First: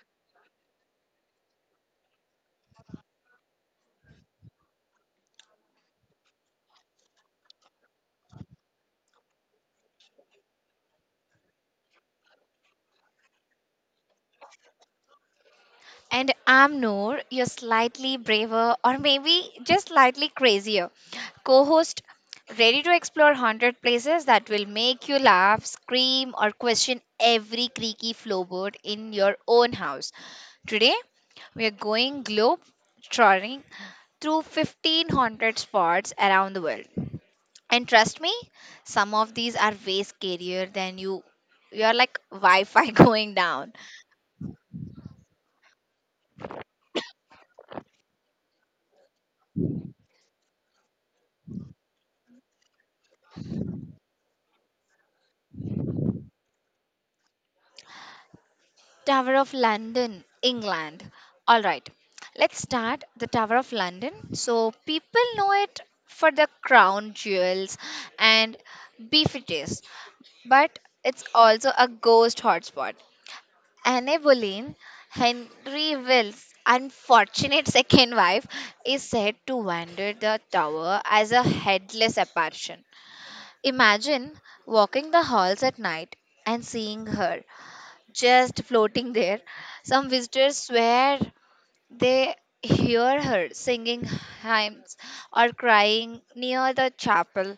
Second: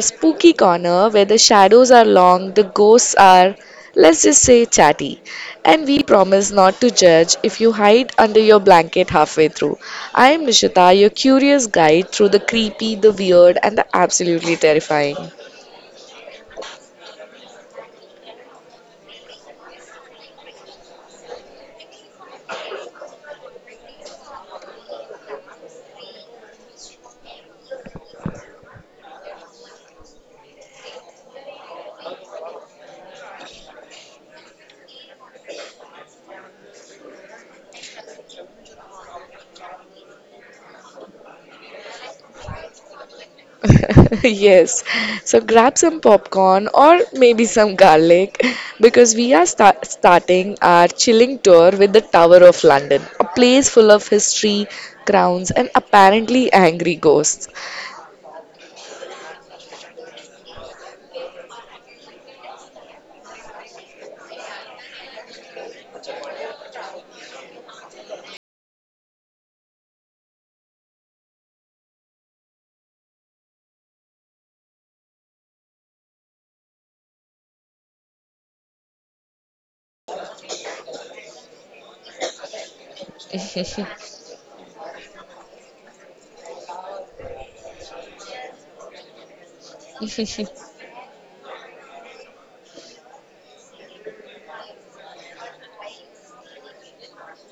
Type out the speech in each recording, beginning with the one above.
spooky corner where the shadows are long, the ghosts are, let's just say, chatty. And we promise not to judge if you hide under your blanket halfway through. I am Nishita, your curious guide through the creepy, the weird, and the absolutely terrifying. And I'm Noor, you're slightly braver or maybe just slightly crazier co host, ready to explore 100 places that will make you laugh, scream, or question every creaky floorboard in your own house. Today, we are going globe trotting through 1500 spots around the world. And trust me, some of these are way scarier than you. You're like Wi Fi going down. Yes. So grab some popcorn or maybe some garlic because we are starting our chilling tour with the Tower of London, a place full of history, crowns, and apparently angry ghosts. Tower of London, England. All right, let's start the Tower of London. So, people know it for the crown jewels and beef it is, but it's also a ghost hotspot. Anne Boleyn, Henry Will's unfortunate second wife, is said to wander the tower as a headless apparition. Imagine walking the halls at night and seeing her just floating there. Some visitors swear they hear her singing hymns or crying near the chapel,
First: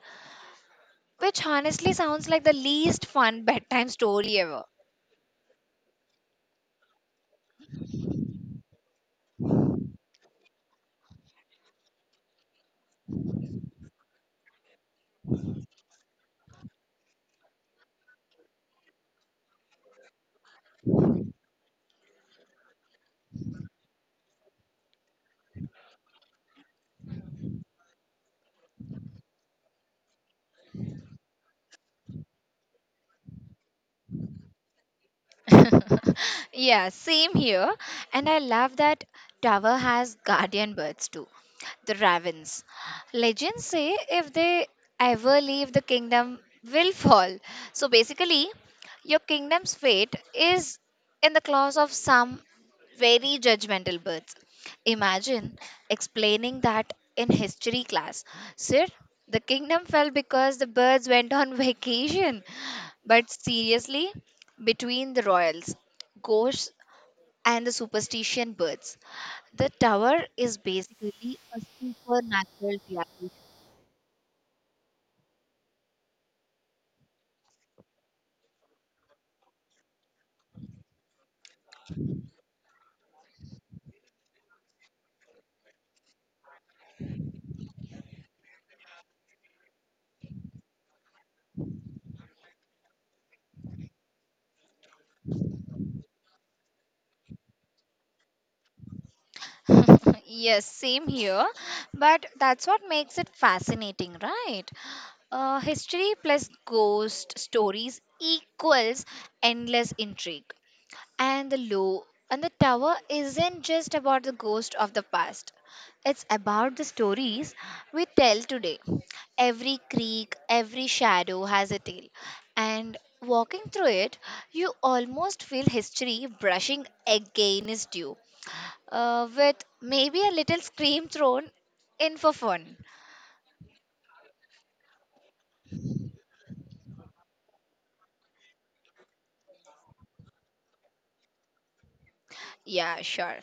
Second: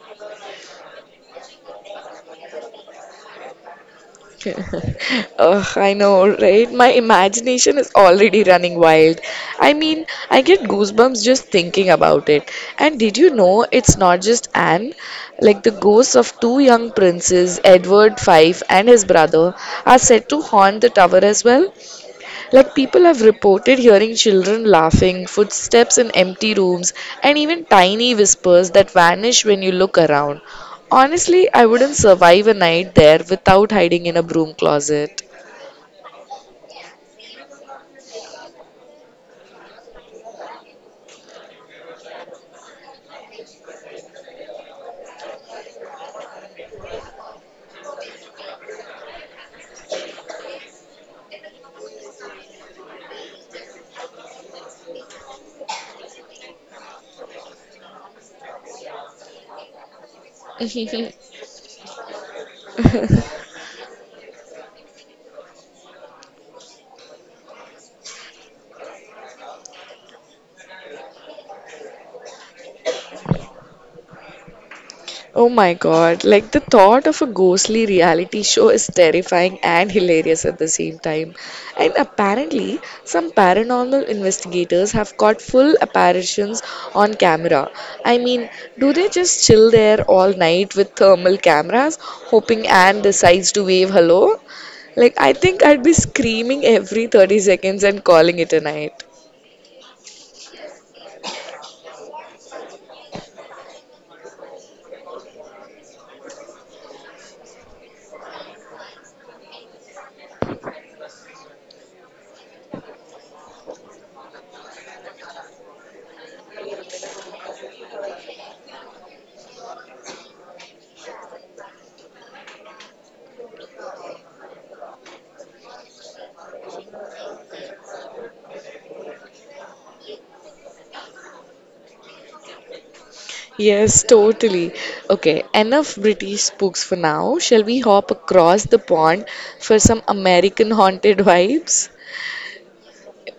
which honestly sounds like the least fun bedtime story ever. Ugh, I know, right? My imagination is already running wild. I mean, I get goosebumps just thinking about it. And did you know it's not just Anne? Like, the ghosts of two young princes, Edward V and his brother, are said to haunt the tower as well. Like people have reported hearing children laughing, footsteps in empty rooms, and even tiny whispers that vanish when you look around. Honestly, I wouldn't survive a night there without hiding in a broom closet. Yeah, same here. And I love that tower has guardian birds too, the ravens. Legends say if they ever leave, the kingdom will fall. So basically, your kingdom's fate is in the claws of some very judgmental birds. Imagine explaining that in history class. Sir, the kingdom fell because the birds went on vacation. But seriously, between the royals, ghosts, and the superstition birds, the tower is basically a supernatural Oh my god, like the thought of a ghostly reality show is terrifying and hilarious at the same time. And apparently, some paranormal investigators have caught full apparitions on camera. I mean, do they just chill there all night with thermal cameras, hoping Anne decides to wave hello? Like, I think I'd be screaming every 30 seconds and calling it a night. reality. Yes, same here. But that's what makes it fascinating, right? History plus ghost stories equals endless intrigue. and the low and the tower isn't just about the ghost of the past, it's about the stories we tell today. Every creek, every shadow has a tale, and walking through it you almost feel history brushing against you, with maybe a little scream thrown in for fun. Yes, totally. Okay, enough British books for now. Shall we hop across the pond for some American haunted vibes? Yeah, sure.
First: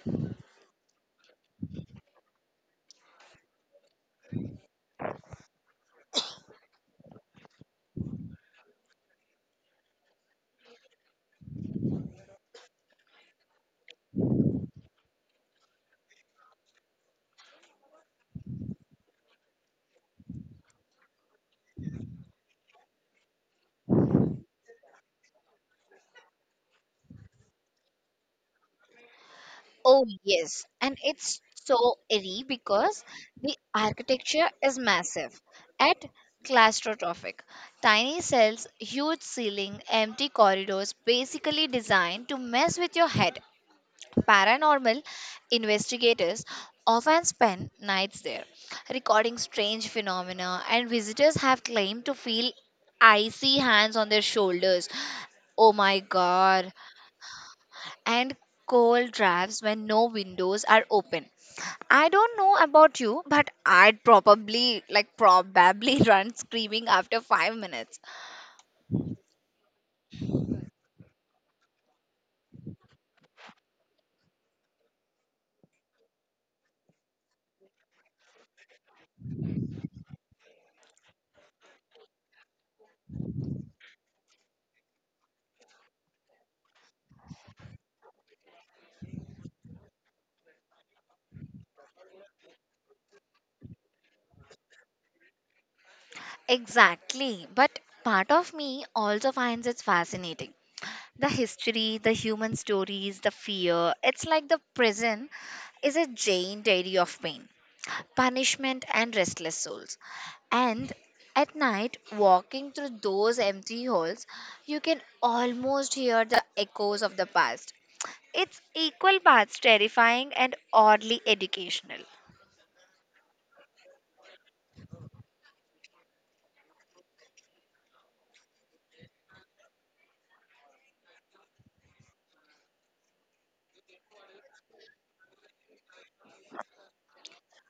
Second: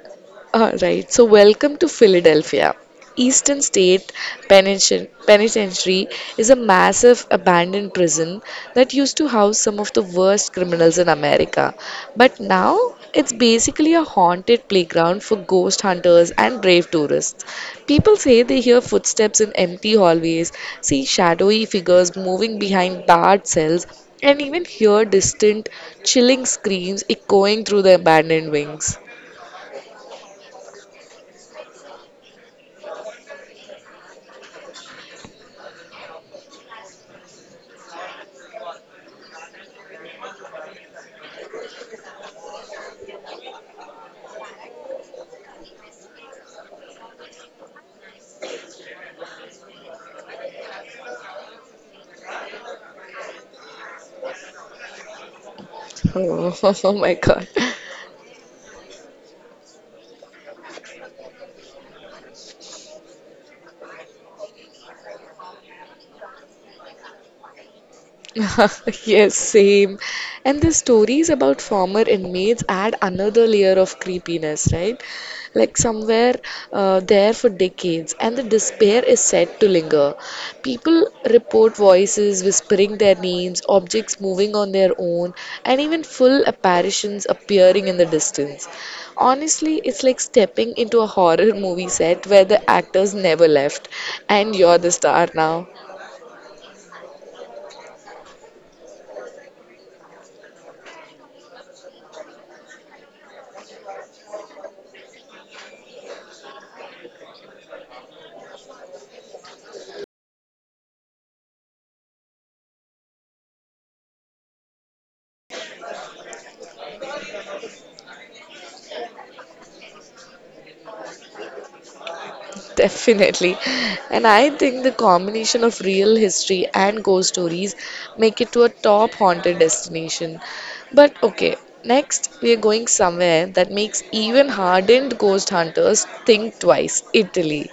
All right, so welcome to Philadelphia. Eastern State Penitentiary is a massive abandoned prison that used to house some of the worst criminals in America. But now it's basically a haunted playground for ghost hunters and brave tourists. People say they hear footsteps in empty hallways, see shadowy figures moving behind barred cells, and even hear distant, chilling screams echoing through the abandoned wings. Oh, yes. And it's so eerie because the architecture is massive and claustrophobic. Tiny cells, huge ceiling, empty corridors, basically designed to mess with your head. Paranormal investigators often spend nights there, recording strange phenomena, and visitors have claimed to feel icy hands on their shoulders. Oh my Oh, god, oh my God. and cold drafts when no windows are open. I don't know about you, but I'd probably run screaming after 5 minutes. Yes, same. And the stories about former inmates add another layer of creepiness, right? Like somewhere there for decades, and the despair is said to linger. People report voices whispering their names, objects moving on their own, and even full apparitions appearing in the distance. Honestly, it's like stepping into a horror movie set where the actors never left, and you're the star now. Exactly. But part of me also finds it fascinating. The history, the human stories, the fear. It's like the prison is a giant dairy of pain, punishment, and restless souls. And at night, walking through those empty halls, you can almost hear the echoes of the past. It's equal parts terrifying and oddly educational. Definitely. And I think the combination of real history and ghost stories make it to a top haunted destination. But okay, next we are going somewhere that makes even hardened ghost hunters think twice. Italy.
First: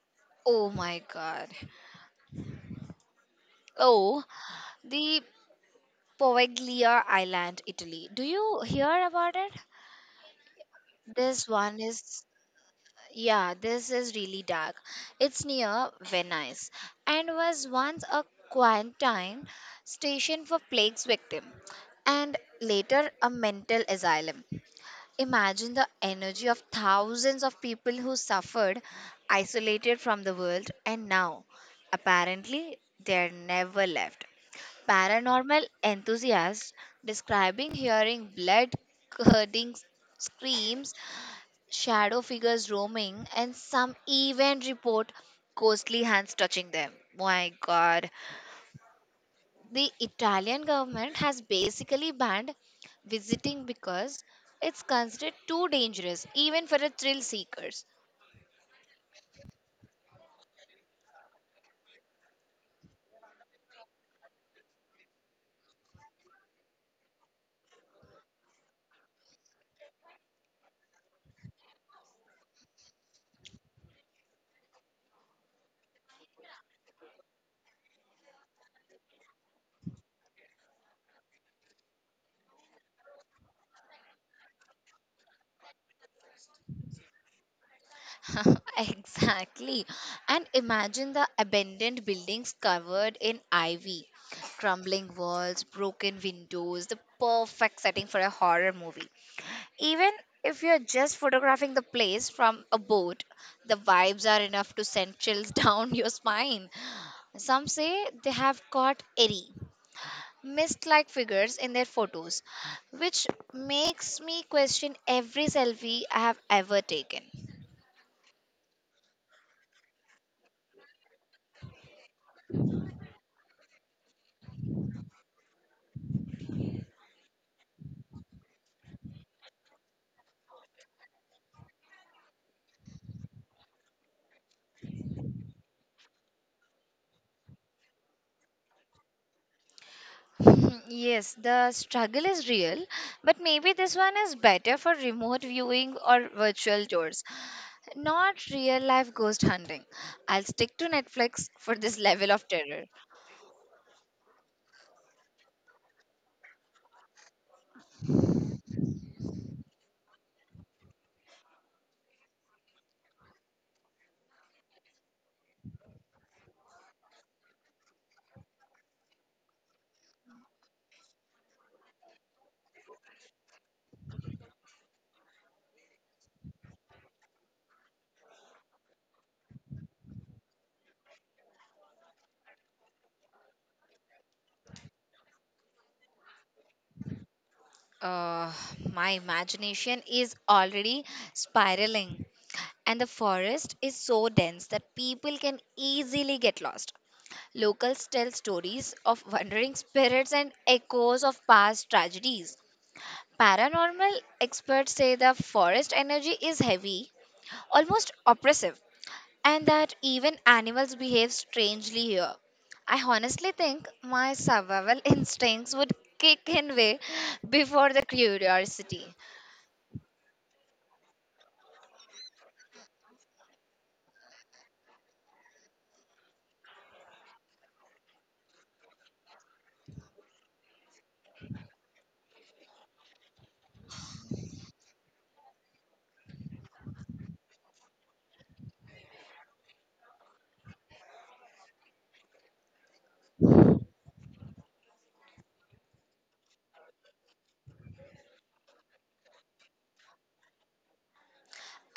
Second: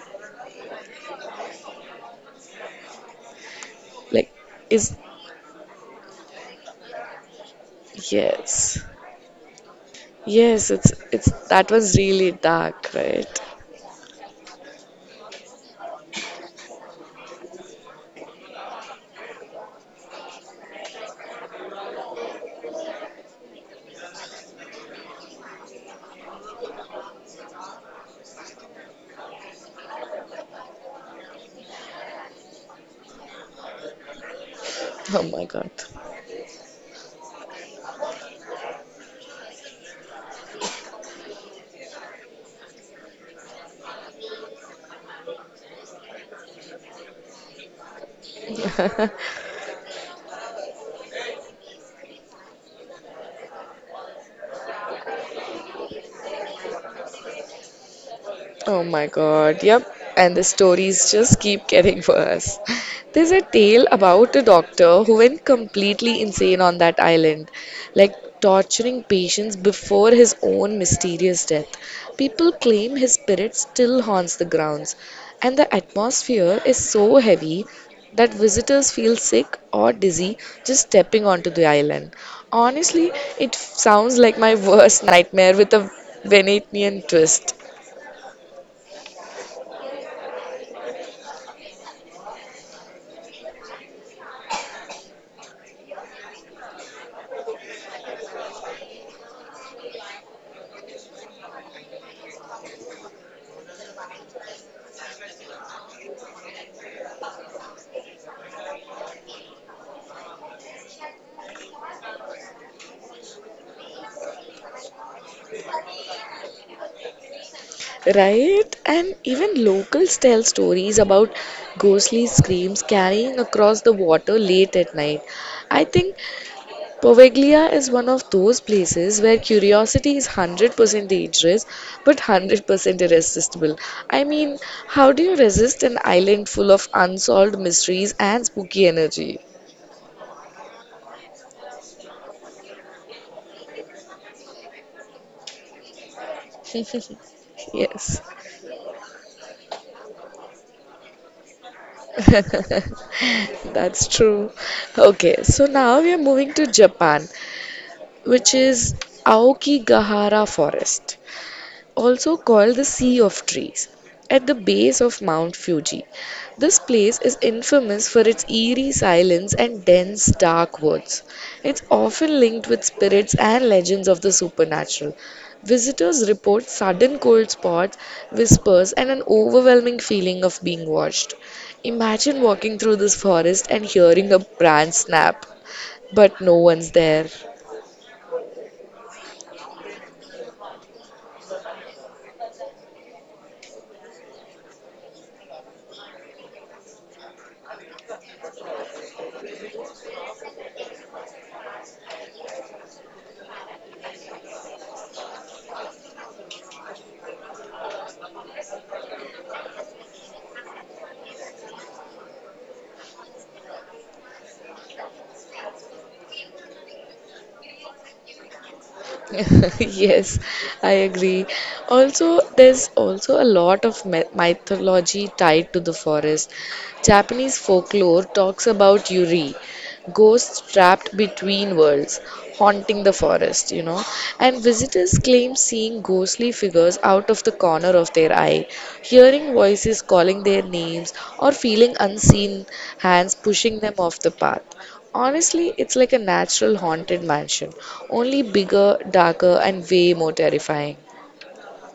Oh my god. Oh, Like is the Poveglia Island, Italy. Do you Yes. hear about it? Yes, it's This that one was is... really dark, right? yeah, this is really dark. It's near Venice and was once a quarantine station for plague's victim and later a mental asylum. Imagine the energy of thousands of people who suffered, isolated from the world, and now apparently they're never left. Oh my Paranormal god. enthusiasts describing hearing blood curdling screams, shadow figures roaming, and some even report ghostly hands touching them. My god. The Italian government has basically banned visiting because it's considered too dangerous, even for the thrill seekers. Oh my god, yep. And the stories just keep getting worse. There's a tale about a doctor who went completely insane on that island, like torturing patients before his own mysterious death. People claim his spirit still haunts the grounds, and the atmosphere is so heavy that visitors feel sick or dizzy just stepping onto the island. Honestly, it sounds like my worst nightmare with a Venetian twist. Exactly. And imagine the abandoned buildings covered in ivy, crumbling walls, broken windows, the perfect setting for a horror movie. Even if you're just photographing the place from a boat, the vibes are enough to send chills down your spine. Some say they have caught eerie, mist like figures in their photos, which makes me question every selfie I have ever taken. Right? And even locals tell stories about ghostly screams carrying across the water late at night. I think Poveglia is one of those places where curiosity is 100% dangerous but 100% irresistible. I mean, how do you resist an island full of unsolved mysteries and spooky energy? Yes, the struggle is real, but maybe this one is better for remote viewing or virtual tours, Yes, not real life ghost hunting. I'll stick to Netflix for this level of terror. that's true. Okay, so now we are moving to Japan, which is Aokigahara Forest, also called the Sea of Trees, at the base of Mount Fuji. This place is infamous for its eerie silence and dense, dark woods. It's often linked with spirits and legends of the supernatural. Visitors report sudden cold spots, whispers, and an overwhelming feeling of being watched. Imagine walking through this forest and hearing a branch snap, but no one's there. Uh, my imagination is already spiraling, and the forest is so dense that people can easily get lost. Locals tell stories of wandering spirits and echoes of past tragedies. Paranormal experts say the forest energy is heavy, almost oppressive, and that even animals behave strangely here. I honestly think my survival instincts would kick in way before the curiosity. Yes, I agree. Also, there's also a lot of mythology tied to the forest. Japanese folklore talks about Yuri, ghosts trapped between worlds, haunting the forest, you know. And visitors claim seeing ghostly figures out of the corner of their eye, hearing voices calling their names, or feeling unseen hands pushing them off the path. Honestly, it's like a natural haunted mansion, only bigger, darker, and way more terrifying.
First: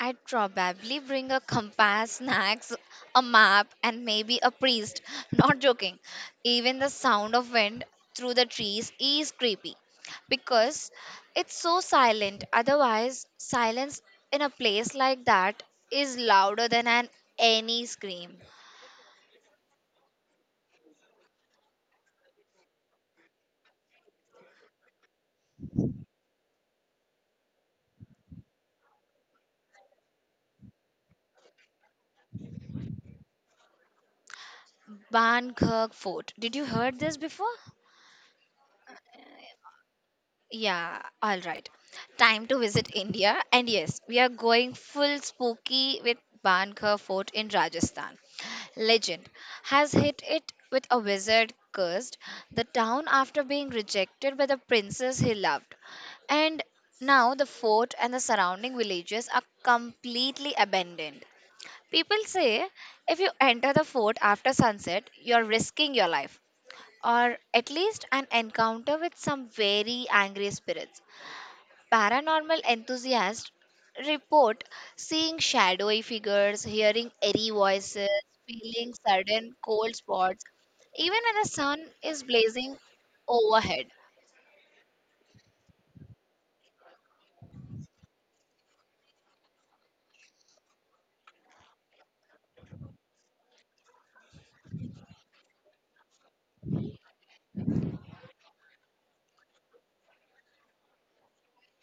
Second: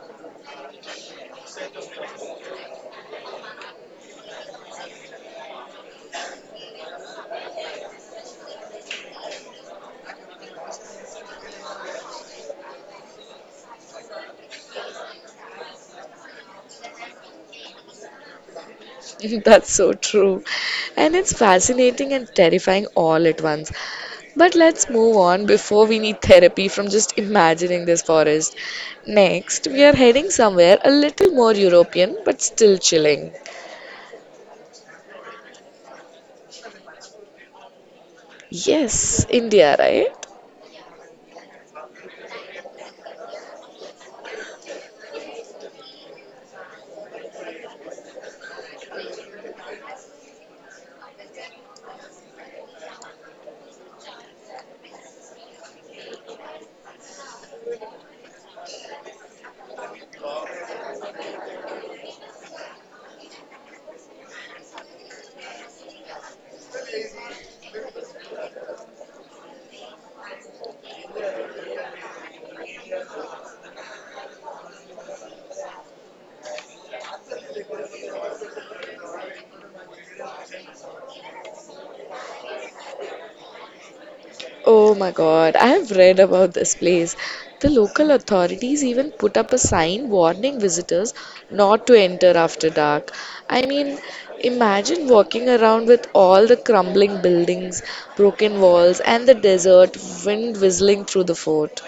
I'd probably bring a compass, snacks, a map, and maybe a priest. Not joking. Even the sound of wind through the trees is creepy because it's so silent. Otherwise, silence in a place like that is louder than an any scream. That's so true. And it's fascinating and terrifying all at once. But let's move on before we need therapy from just imagining this forest. Next, we are heading somewhere a little more European but still chilling. Bangkok Fort. Did you heard this before? Yes, India, right? Yeah, all right. Time to visit India. And yes, we are going full spooky with Bankar Fort in Rajasthan. Legend has hit it with a wizard cursed the town after being rejected by the princess he loved. And now the fort and the surrounding villages are completely abandoned. People say if you enter the fort after sunset, you're risking your life, or at least an encounter with some very angry spirits. Paranormal enthusiasts report seeing shadowy figures, hearing eerie voices, feeling sudden cold spots, even when the sun is blazing overhead. Oh my God, I have read about this place. The local authorities even put up a sign warning visitors not to enter after dark. I mean, imagine walking around with all the crumbling buildings, broken walls, and the desert wind whistling through the fort.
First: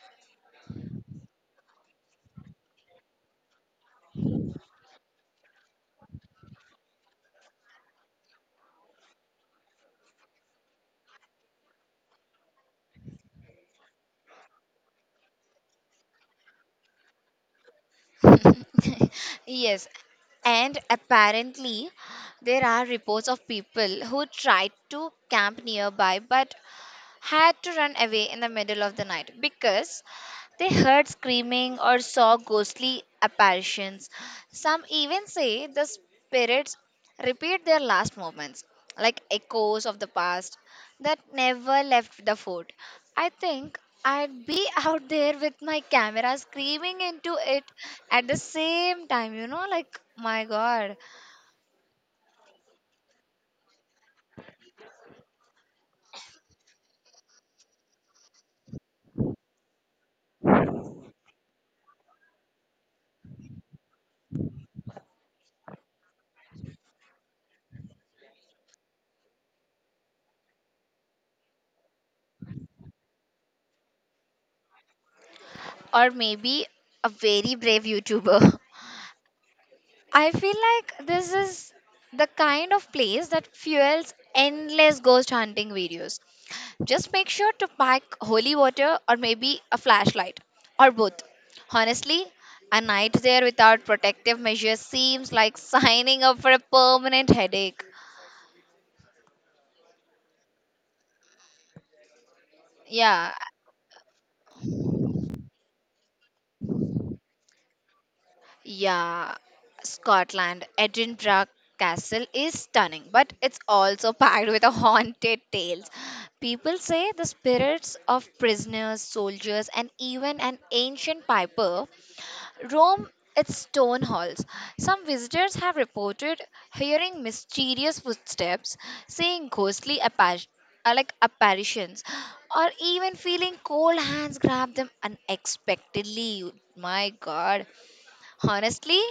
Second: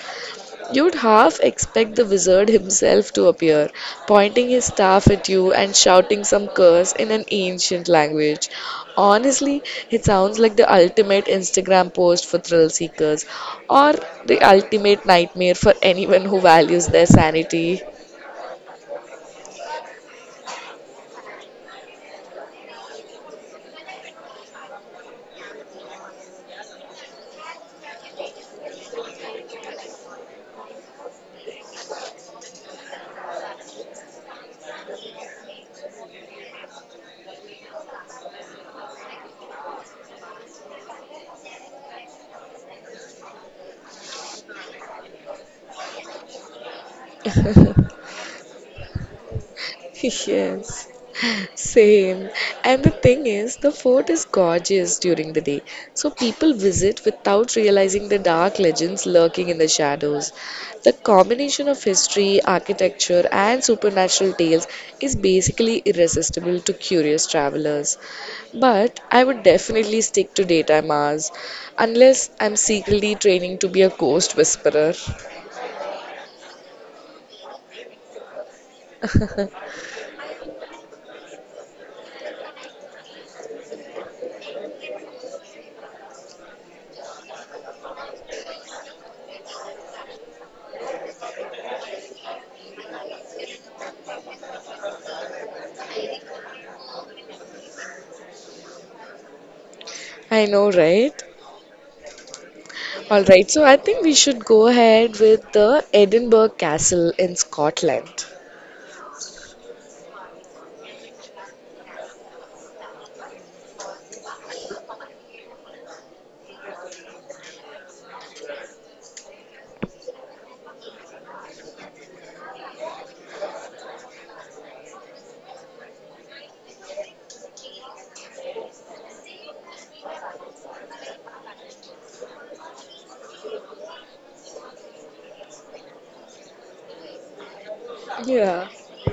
You'd half expect the wizard himself to appear, pointing his staff at you and shouting some curse in an ancient language. Honestly, it sounds like the ultimate Instagram post for thrill seekers, or the ultimate nightmare for anyone who values their sanity. Yes, and apparently, there are reports of people who tried to camp nearby but had to run away in the middle of the night because they heard screaming or saw ghostly apparitions. Some even say the spirits repeat their last moments, like echoes of the past that never left the fort. I think I'd be out there with my camera screaming into it at the same time, you know, like my Yes, god. same. And the thing is, the fort is gorgeous during the day, so people visit without realizing the dark legends lurking in the shadows. The combination of history, architecture, and supernatural tales is basically irresistible to curious travelers. But I would definitely stick to daytime hours, unless I'm secretly training to be a ghost whisperer. Or maybe a very brave YouTuber. I feel like this is the kind of place that fuels endless ghost hunting videos. Just make sure to pack holy water or maybe a flashlight, or both. Honestly, a night there without protective measures seems like signing up for a permanent headache. I know, right? All Yeah, right, so I think we should go ahead with the Edinburgh Castle in Scotland. Yeah, Scotland, Edinburgh Castle is stunning, but it's also packed with a haunted tales. People say the spirits of prisoners, soldiers, and even an ancient piper roam its stone halls. Some visitors have reported hearing mysterious footsteps, seeing ghostly like apparitions, or even feeling cold hands grab them unexpectedly. My God, Yeah, honestly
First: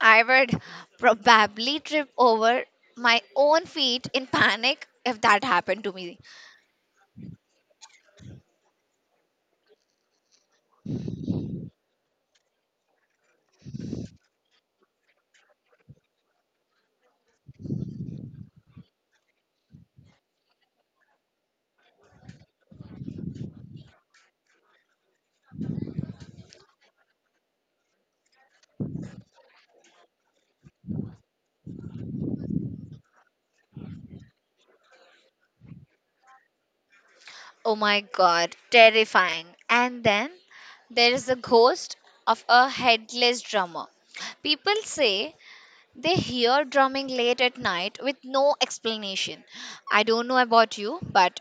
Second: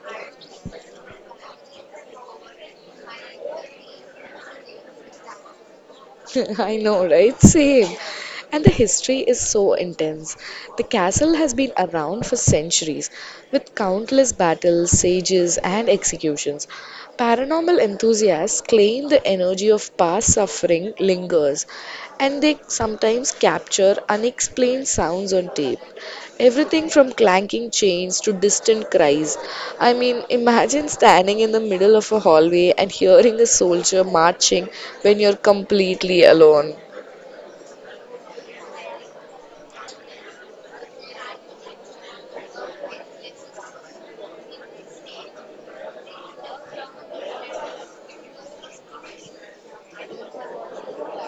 I would probably trip over my own feet in panic if that happened to me. I know, right? Same. And the history is so intense. The castle has been around for centuries with countless battles, sieges, and executions. Paranormal enthusiasts claim the energy of past suffering lingers and they sometimes capture unexplained sounds on tape. Everything from clanking chains to distant cries. I mean, imagine standing in the middle of a hallway and hearing a soldier marching when you're completely alone. Oh my god, terrifying. And then there is the ghost of a headless drummer. People say they hear drumming late at night with no explanation. I don't know about you, but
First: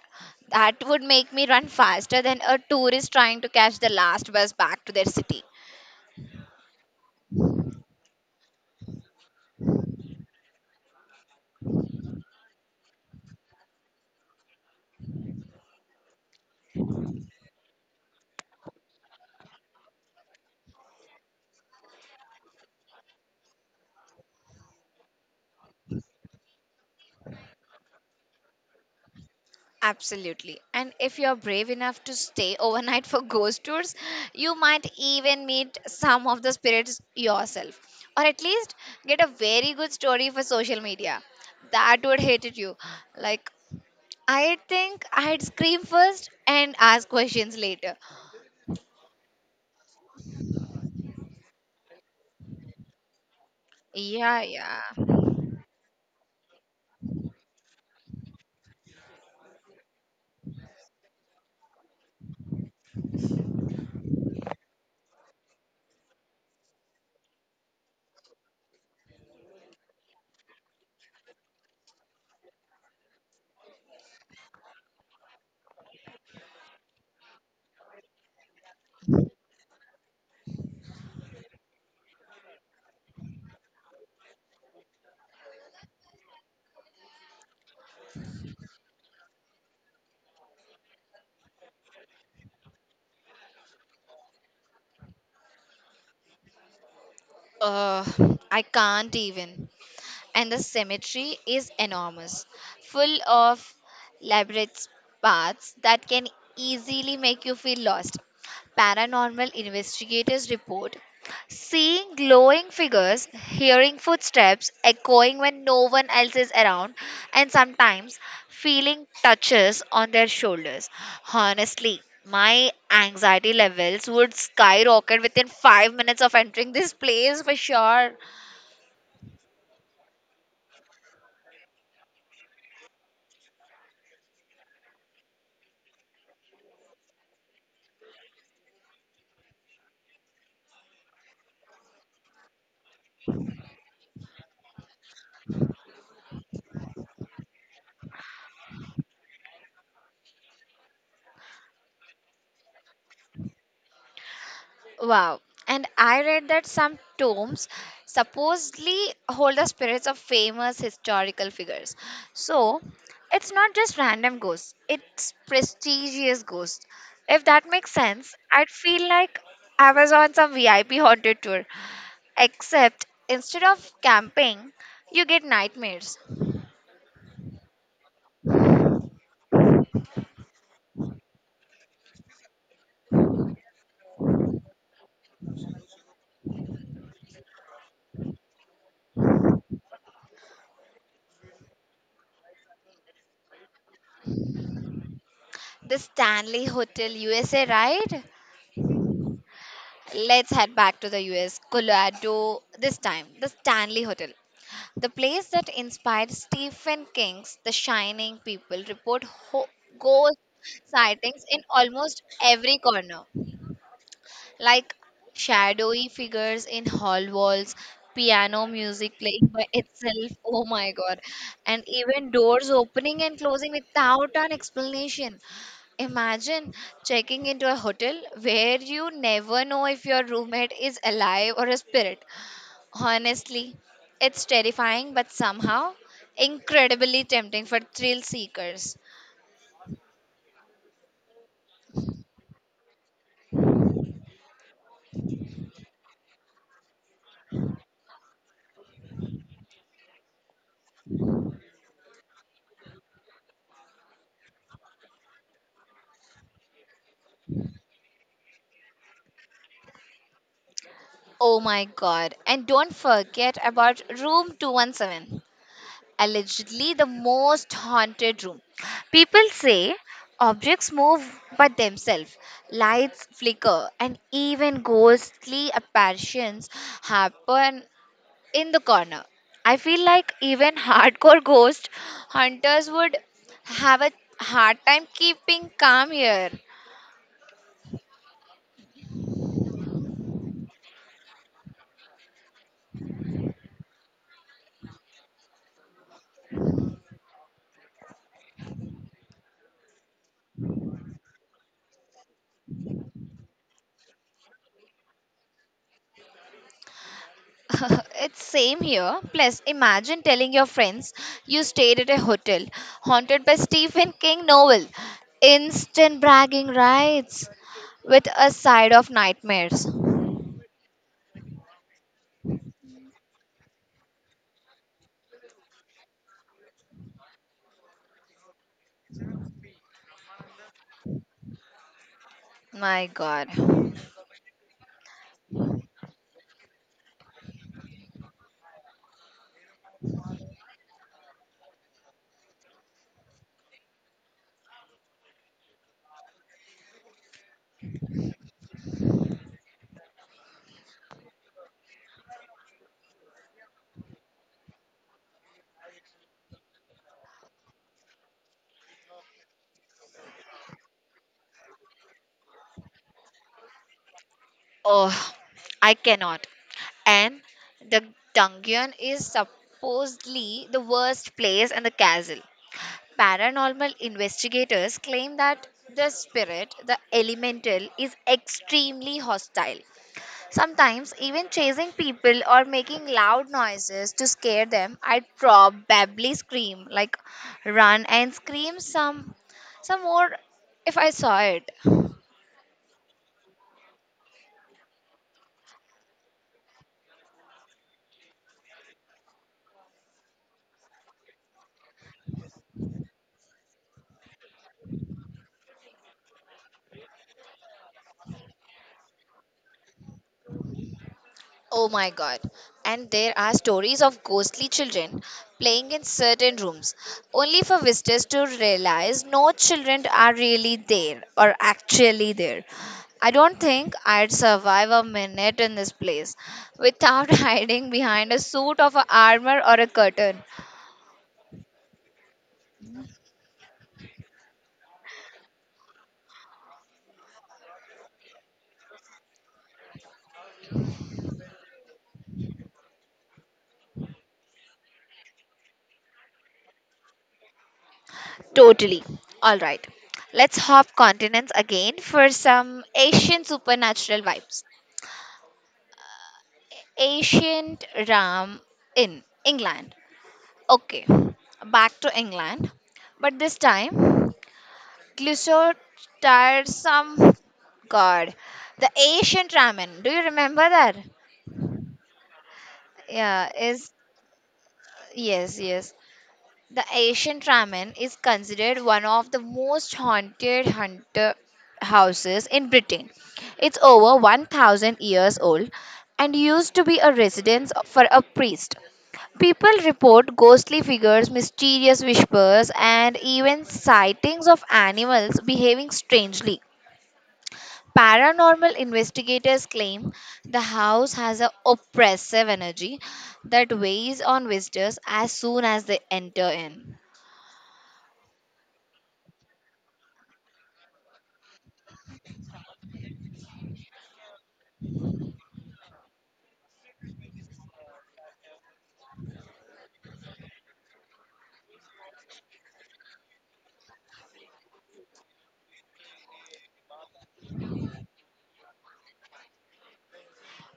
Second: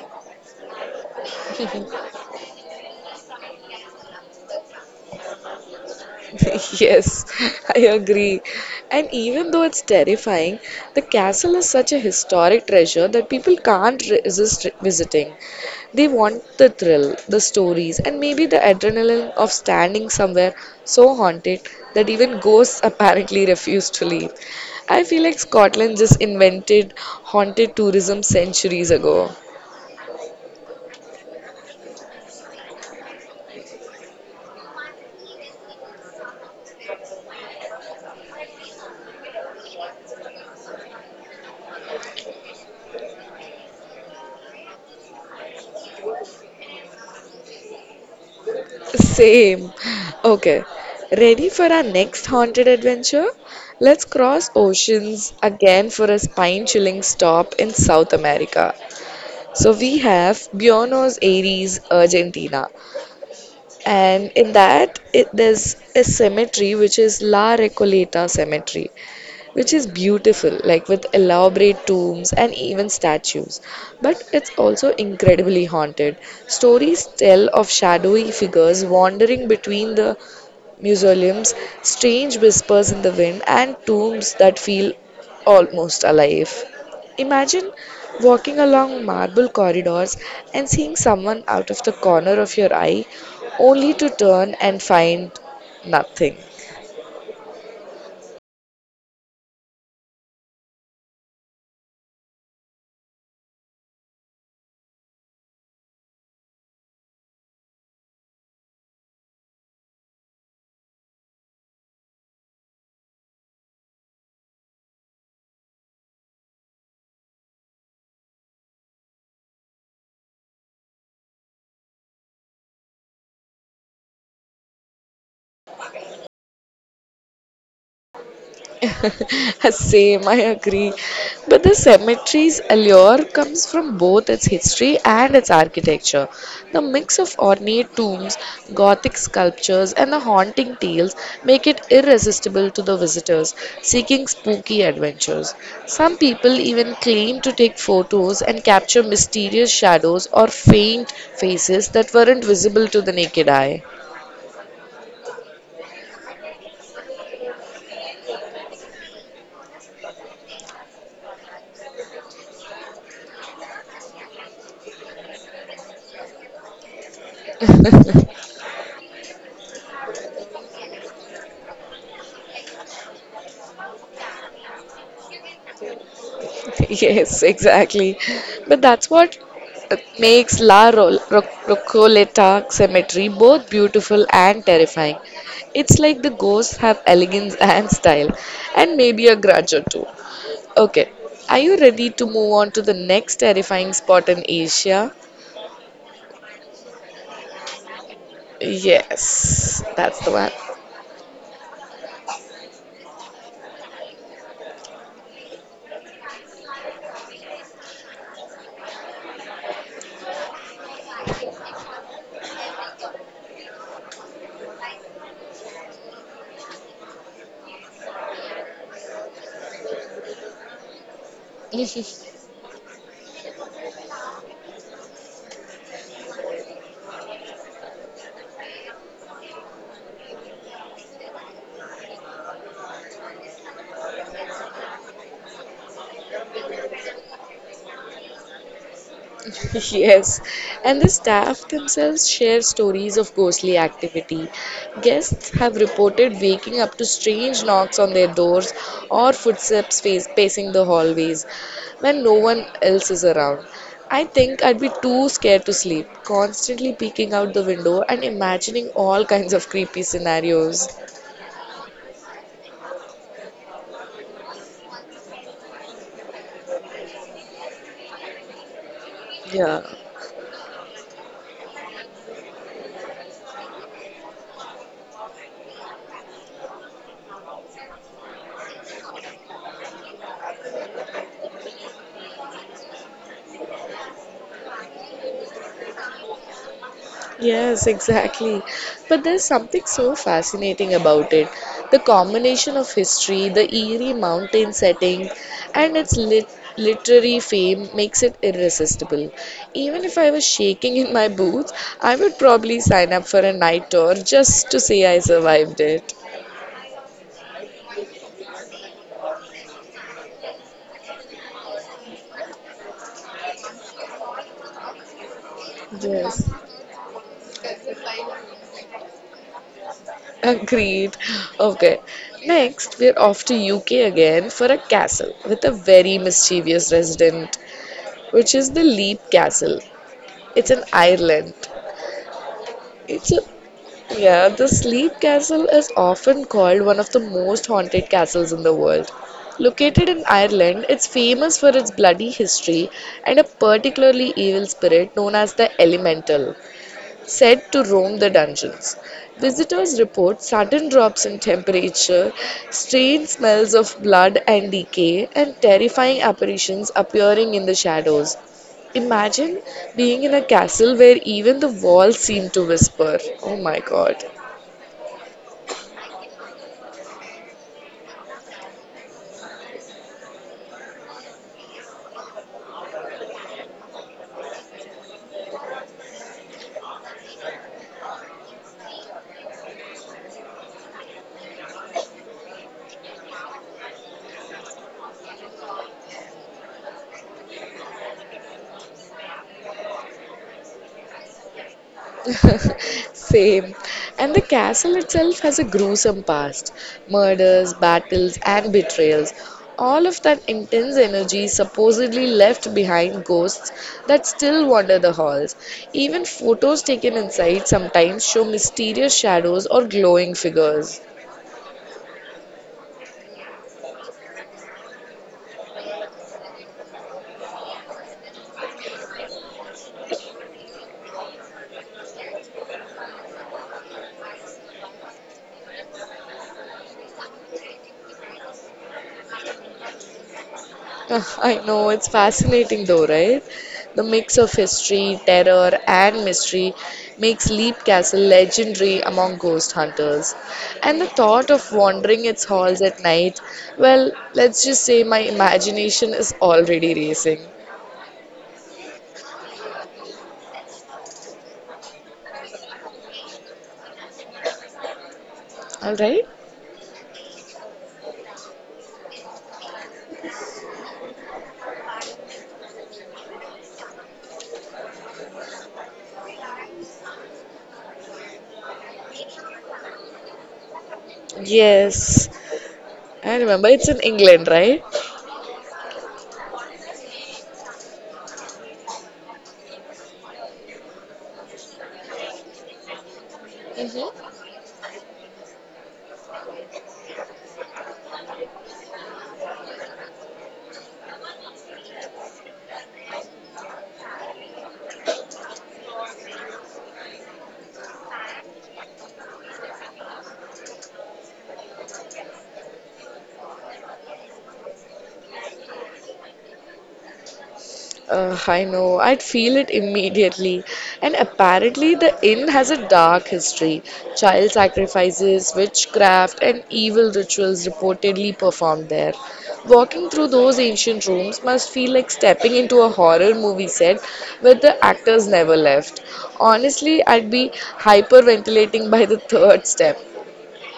that would make me run faster than a tourist trying to catch the last bus back to their city. Yes, I agree. And even though it's terrifying, the castle is such a historic treasure that people can't resist visiting. They want the thrill, the stories, and maybe the adrenaline of standing somewhere so haunted that even ghosts apparently refuse to leave. I feel like Scotland just invented haunted tourism centuries ago. Absolutely. And if you're brave enough to stay overnight for ghost tours, you might even meet some of the spirits yourself, or at least get a very good story for social media. That would hate it you. Like, I think I'd scream first and ask questions later. Same. Okay. Ready for our next haunted adventure? Let's Yeah, cross yeah. oceans again for a spine chilling stop in South America. So we have Buenos Aires, Argentina. And in that, there's a cemetery which is La Recoleta Cemetery which is beautiful, like with elaborate tombs and even statues. But it's also incredibly haunted. Stories tell of shadowy figures wandering between the mausoleums, strange whispers in the wind, and tombs that feel almost alive. Imagine walking along marble corridors and seeing someone out of the corner of your eye, only to turn and find nothing. Uh, I can't even. And the cemetery is enormous, full of labyrinth paths that can easily make you feel lost. Paranormal investigators report seeing glowing figures, hearing footsteps echoing when no one else is around, and sometimes feeling touches on their shoulders. Honestly, my anxiety levels would skyrocket within 5 minutes of entering this place for sure. Same, I agree. But the cemetery's allure comes from both its history and its architecture. The mix of ornate tombs, Gothic sculptures, and the haunting tales make it irresistible to the visitors seeking spooky adventures. Some people even claim to take photos and capture mysterious shadows or faint faces that weren't visible to the naked eye. Wow. And I read that some tombs supposedly hold the spirits of famous historical figures. So it's not just random ghosts, it's prestigious ghosts. If that makes sense, I'd feel like I was on some VIP haunted tour. Except instead of camping, you get nightmares. Yes, exactly. But that's what makes Recoleta Cemetery both beautiful and terrifying. It's like the ghosts have elegance and style, and maybe a grudge or two. Okay, are you ready to move on to the next terrifying spot in Asia? The Stanley Hotel USA ride? Yes, that's the Let's head back to the US, Colorado this time. The Stanley Hotel. The place that inspired Stephen King's The Shining. People report ghost sightings in almost every corner, like shadowy figures in hall walls, piano music playing by itself, oh my god, and one. even doors opening and closing without an explanation. Imagine checking into a hotel where you never know if your roommate is alive or a spirit. Honestly, it's terrifying but somehow incredibly tempting for thrill seekers. Yes, and the staff themselves share stories of ghostly activity. Guests have reported waking up to strange knocks on their doors or footsteps pacing the hallways when no one else is around. I think I'd be too scared to sleep, constantly peeking out the window and imagining all kinds of creepy scenarios. Oh my god, and don't forget about room 217, allegedly the most haunted room. People Yeah. say objects move by themselves, lights flicker, and even ghostly apparitions happen in the corner. I feel like even hardcore ghost hunters would have a hard time keeping calm here. Yes, exactly. But there's something so fascinating about it. The combination of history, the eerie mountain setting, and its literary fame makes it irresistible. Even if I was shaking in my boots, I would probably sign up for a night tour just to say I survived it. It's same here. Plus, imagine telling your friends you stayed at a hotel haunted by Stephen King novel. Instant Yes, bragging rights with a side of nightmares. agreed. Okay, next we're off to UK again for a castle with a very mischievous resident, which is the Leap Castle. It's in Ireland. My It's a, god. yeah, the Sleep Castle is often called one of the most haunted castles in the world. Located in Ireland, it's famous for its bloody history and a particularly evil spirit known as the Elemental said to roam the dungeons. Visitors report sudden drops in temperature, strange smells of blood and decay, and terrifying apparitions appearing in the shadows. Imagine being in a castle where even the walls seem to whisper. Oh my god. Oh, I cannot. And the dungeon is supposedly the worst place in the castle. Paranormal investigators claim that the spirit, the elemental, is extremely hostile. Sometimes, even chasing people or making loud noises to scare them, I probably scream, like run and scream some more if I saw it. Same. And the castle itself has a gruesome past: murders, battles, and betrayals. All of that intense energy supposedly left behind ghosts that still wander the halls. Even photos taken inside sometimes show mysterious shadows or glowing figures. Oh my god. And there are stories of ghostly children playing in certain rooms, only for visitors to realize no children are really there or actually there. I don't think I'd survive a minute in this place without hiding behind a suit of a armor or a curtain. I know, it's fascinating though, right? The mix of history, terror, and mystery makes Leap Castle legendary among ghost hunters. And the thought of wandering its halls at night, well, let's just say my imagination is already racing. Totally. Alright. Let's hop continents again for some Asian supernatural vibes. Alright? Ancient Ram in England. Okay, back to England, but this time, Clouseau tired some god, the ancient ramen. Do you remember that? Yes. I Yeah, remember is it's in England, right? Yes, yes. The ancient ramen is considered one of the most haunted hunter houses in Britain. It's over hmm 1,000 years old and used to be a residence for a priest. People report ghostly figures, mysterious whispers, and even sightings of animals behaving strangely. Paranormal investigators claim the house has an oppressive energy that weighs on visitors as soon as they enter in. I know, I'd feel it immediately. And apparently, the inn has a dark history. Child sacrifices, witchcraft, and evil rituals reportedly performed there. Walking through those ancient rooms must feel like stepping into a horror movie set where the actors never left. Honestly, I'd be hyperventilating by the third step.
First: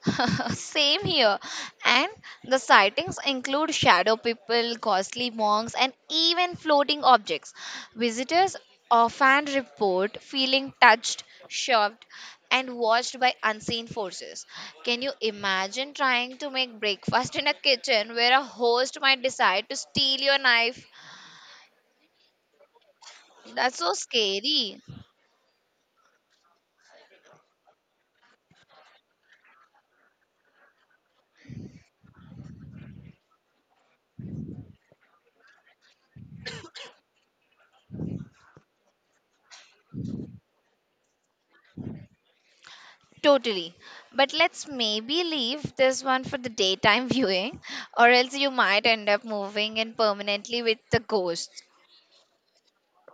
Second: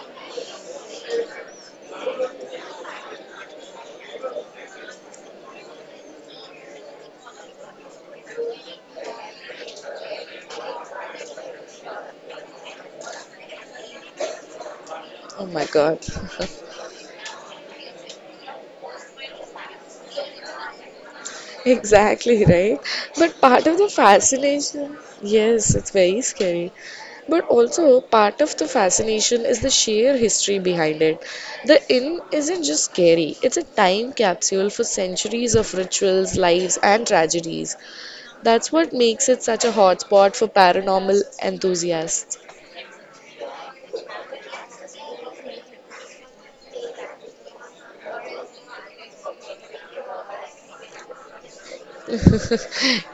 Same here. And the sightings include shadow people, costly monks, and even floating objects. Visitors often report feeling touched, shoved, and watched by unseen forces. Can you Oh my imagine god. trying to make breakfast in a kitchen where a host might decide to steal your knife? Exactly, right? But part That's of the so scary. fascination, yes, it's very scary. But also, part of the fascination is the sheer history behind it. The inn isn't just scary, it's a time capsule for centuries of rituals, lives, and tragedies. That's what makes it such a hotspot for paranormal enthusiasts. Totally. But let's maybe leave this one for the daytime viewing, or else you might end up moving in permanently with the ghost.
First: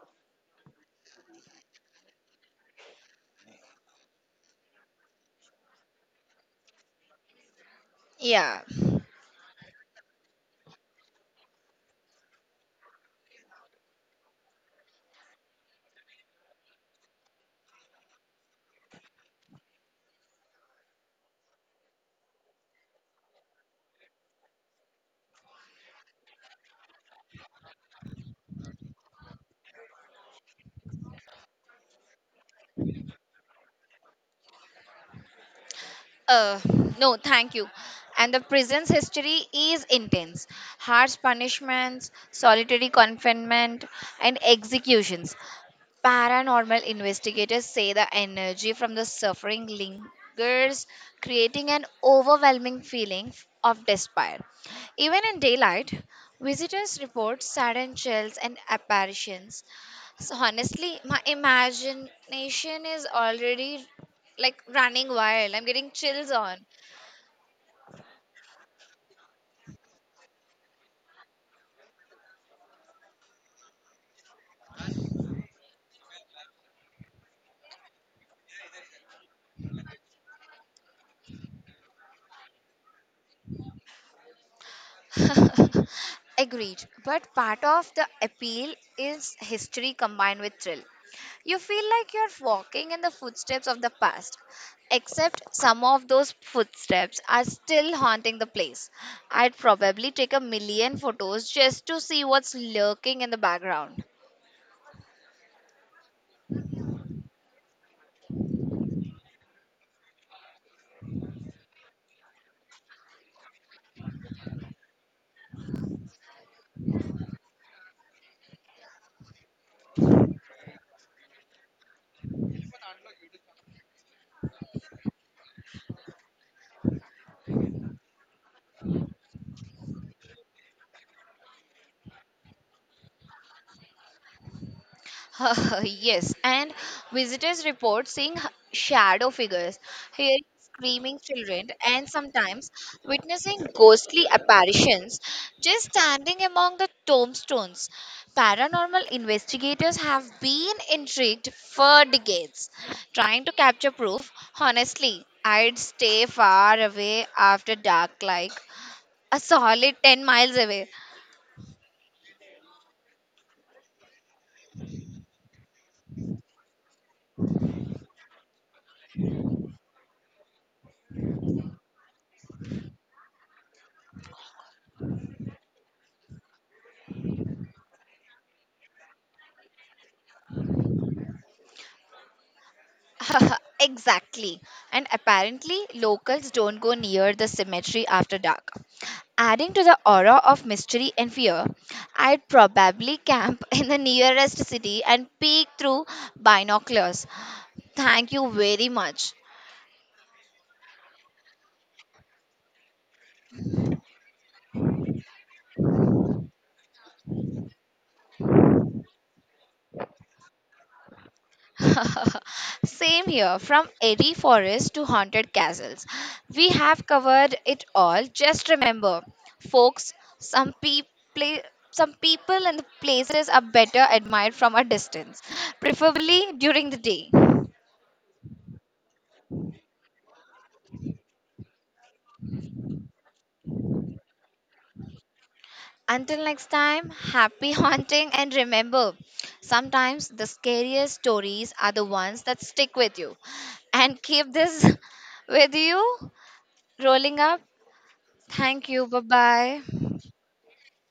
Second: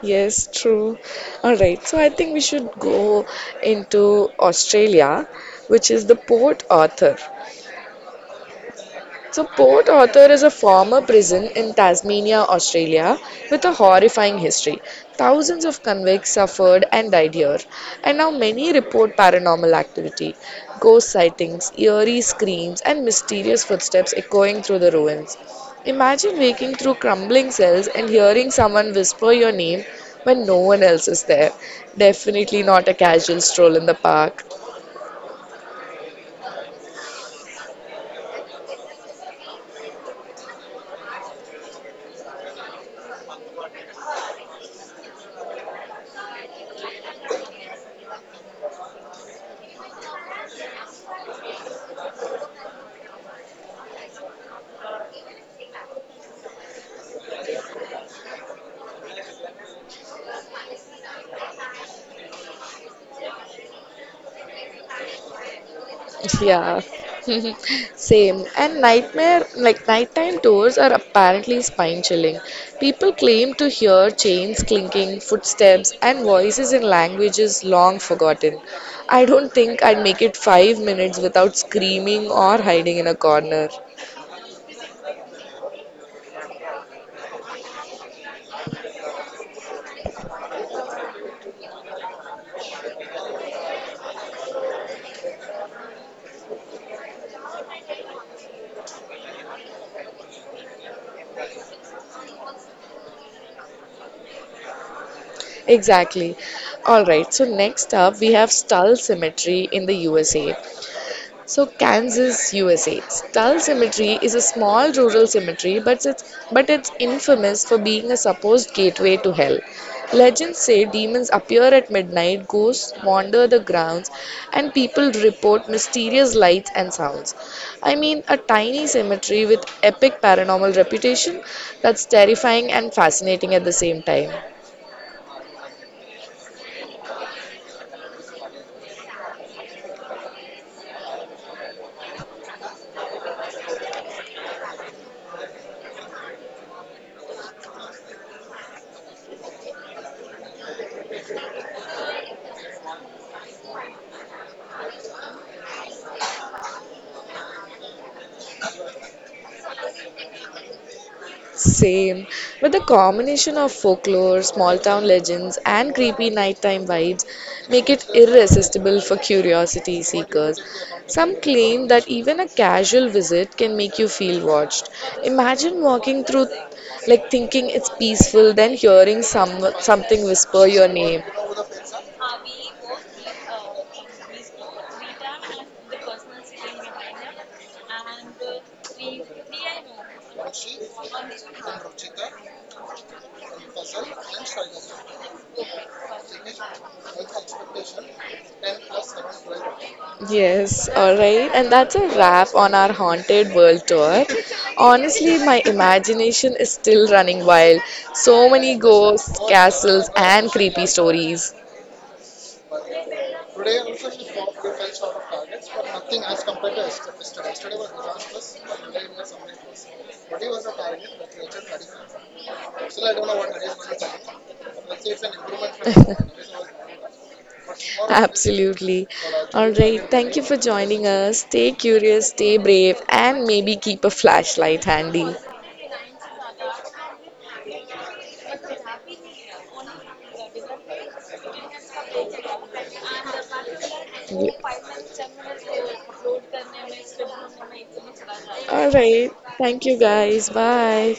Yes, true. All right, so I think we should go into Australia, which is the Port Arthur. Yeah. So, Port Arthur is a former prison in Tasmania, Australia, with a horrifying history. Thousands of convicts suffered and died here, and now many report paranormal activity, ghost sightings, eerie screams, and mysterious footsteps echoing through the ruins. Imagine waking through crumbling cells and hearing someone whisper your name when no one else is there. Definitely not a casual stroll in the park. Uh, no, thank you. And the prison's history is intense, harsh punishments, solitary confinement, and executions. Paranormal investigators say the energy from the suffering lingers, creating an overwhelming feeling of despair. Even in daylight, visitors report sudden chills and apparitions. So, honestly, my imagination is already like running wild. I'm getting chills on. Yeah, same. And nightmare, like nighttime tours are apparently spine-chilling. People claim to hear chains clinking, footsteps, and voices in languages long forgotten. I don't think I'd make it 5 minutes without screaming or hiding in a corner. Agreed. But part of the appeal is history combined with thrill. You feel like you're walking in the footsteps of the past, except some of those footsteps are still haunting the place. I'd probably take a million photos just to see what's lurking in the background. Exactly. All right, so next up we have Stull Cemetery in the USA. So Kansas, USA. Stull Cemetery is a small rural cemetery, but it's infamous for being a supposed gateway to hell. Legends say demons appear at midnight, ghosts wander the grounds, and people report mysterious lights and sounds. I mean, a tiny cemetery with epic paranormal reputation that's terrifying and fascinating at the same time. Yes, and visitors report seeing shadow figures, hearing screaming children, and sometimes witnessing ghostly apparitions just standing among the tombstones. Paranormal investigators have been intrigued for decades, trying to capture proof. Honestly, I'd stay far away after dark, like a solid 10 miles away. Same. But the combination of folklore, small town legends, and creepy nighttime vibes make it irresistible for curiosity seekers. Some claim that even a casual visit can make you feel watched. Imagine walking through like thinking it's peaceful, then hearing something whisper your name. Exactly. And apparently, locals don't go near the cemetery after dark. Adding to the aura of mystery and fear, I'd probably camp in the nearest city and peek through binoculars. Thank you very much. Yes, alright. And that's a wrap on our Haunted World tour. Honestly, my imagination is still running wild. So many ghosts, castles, and creepy stories. Same here, from airy forests to haunted castles. We have covered it all. Just remember, folks, some people. Some people and the places are better admired from a distance, preferably during the day. Absolutely. All right. Thank you for joining us. Stay curious, stay brave, and maybe keep a flashlight handy. Until next time, happy haunting and remember, sometimes the scariest stories are the ones that stick with you. And keep this with you. Rolling up. All Thank you. Bye right. Thank you, bye. guys. Bye.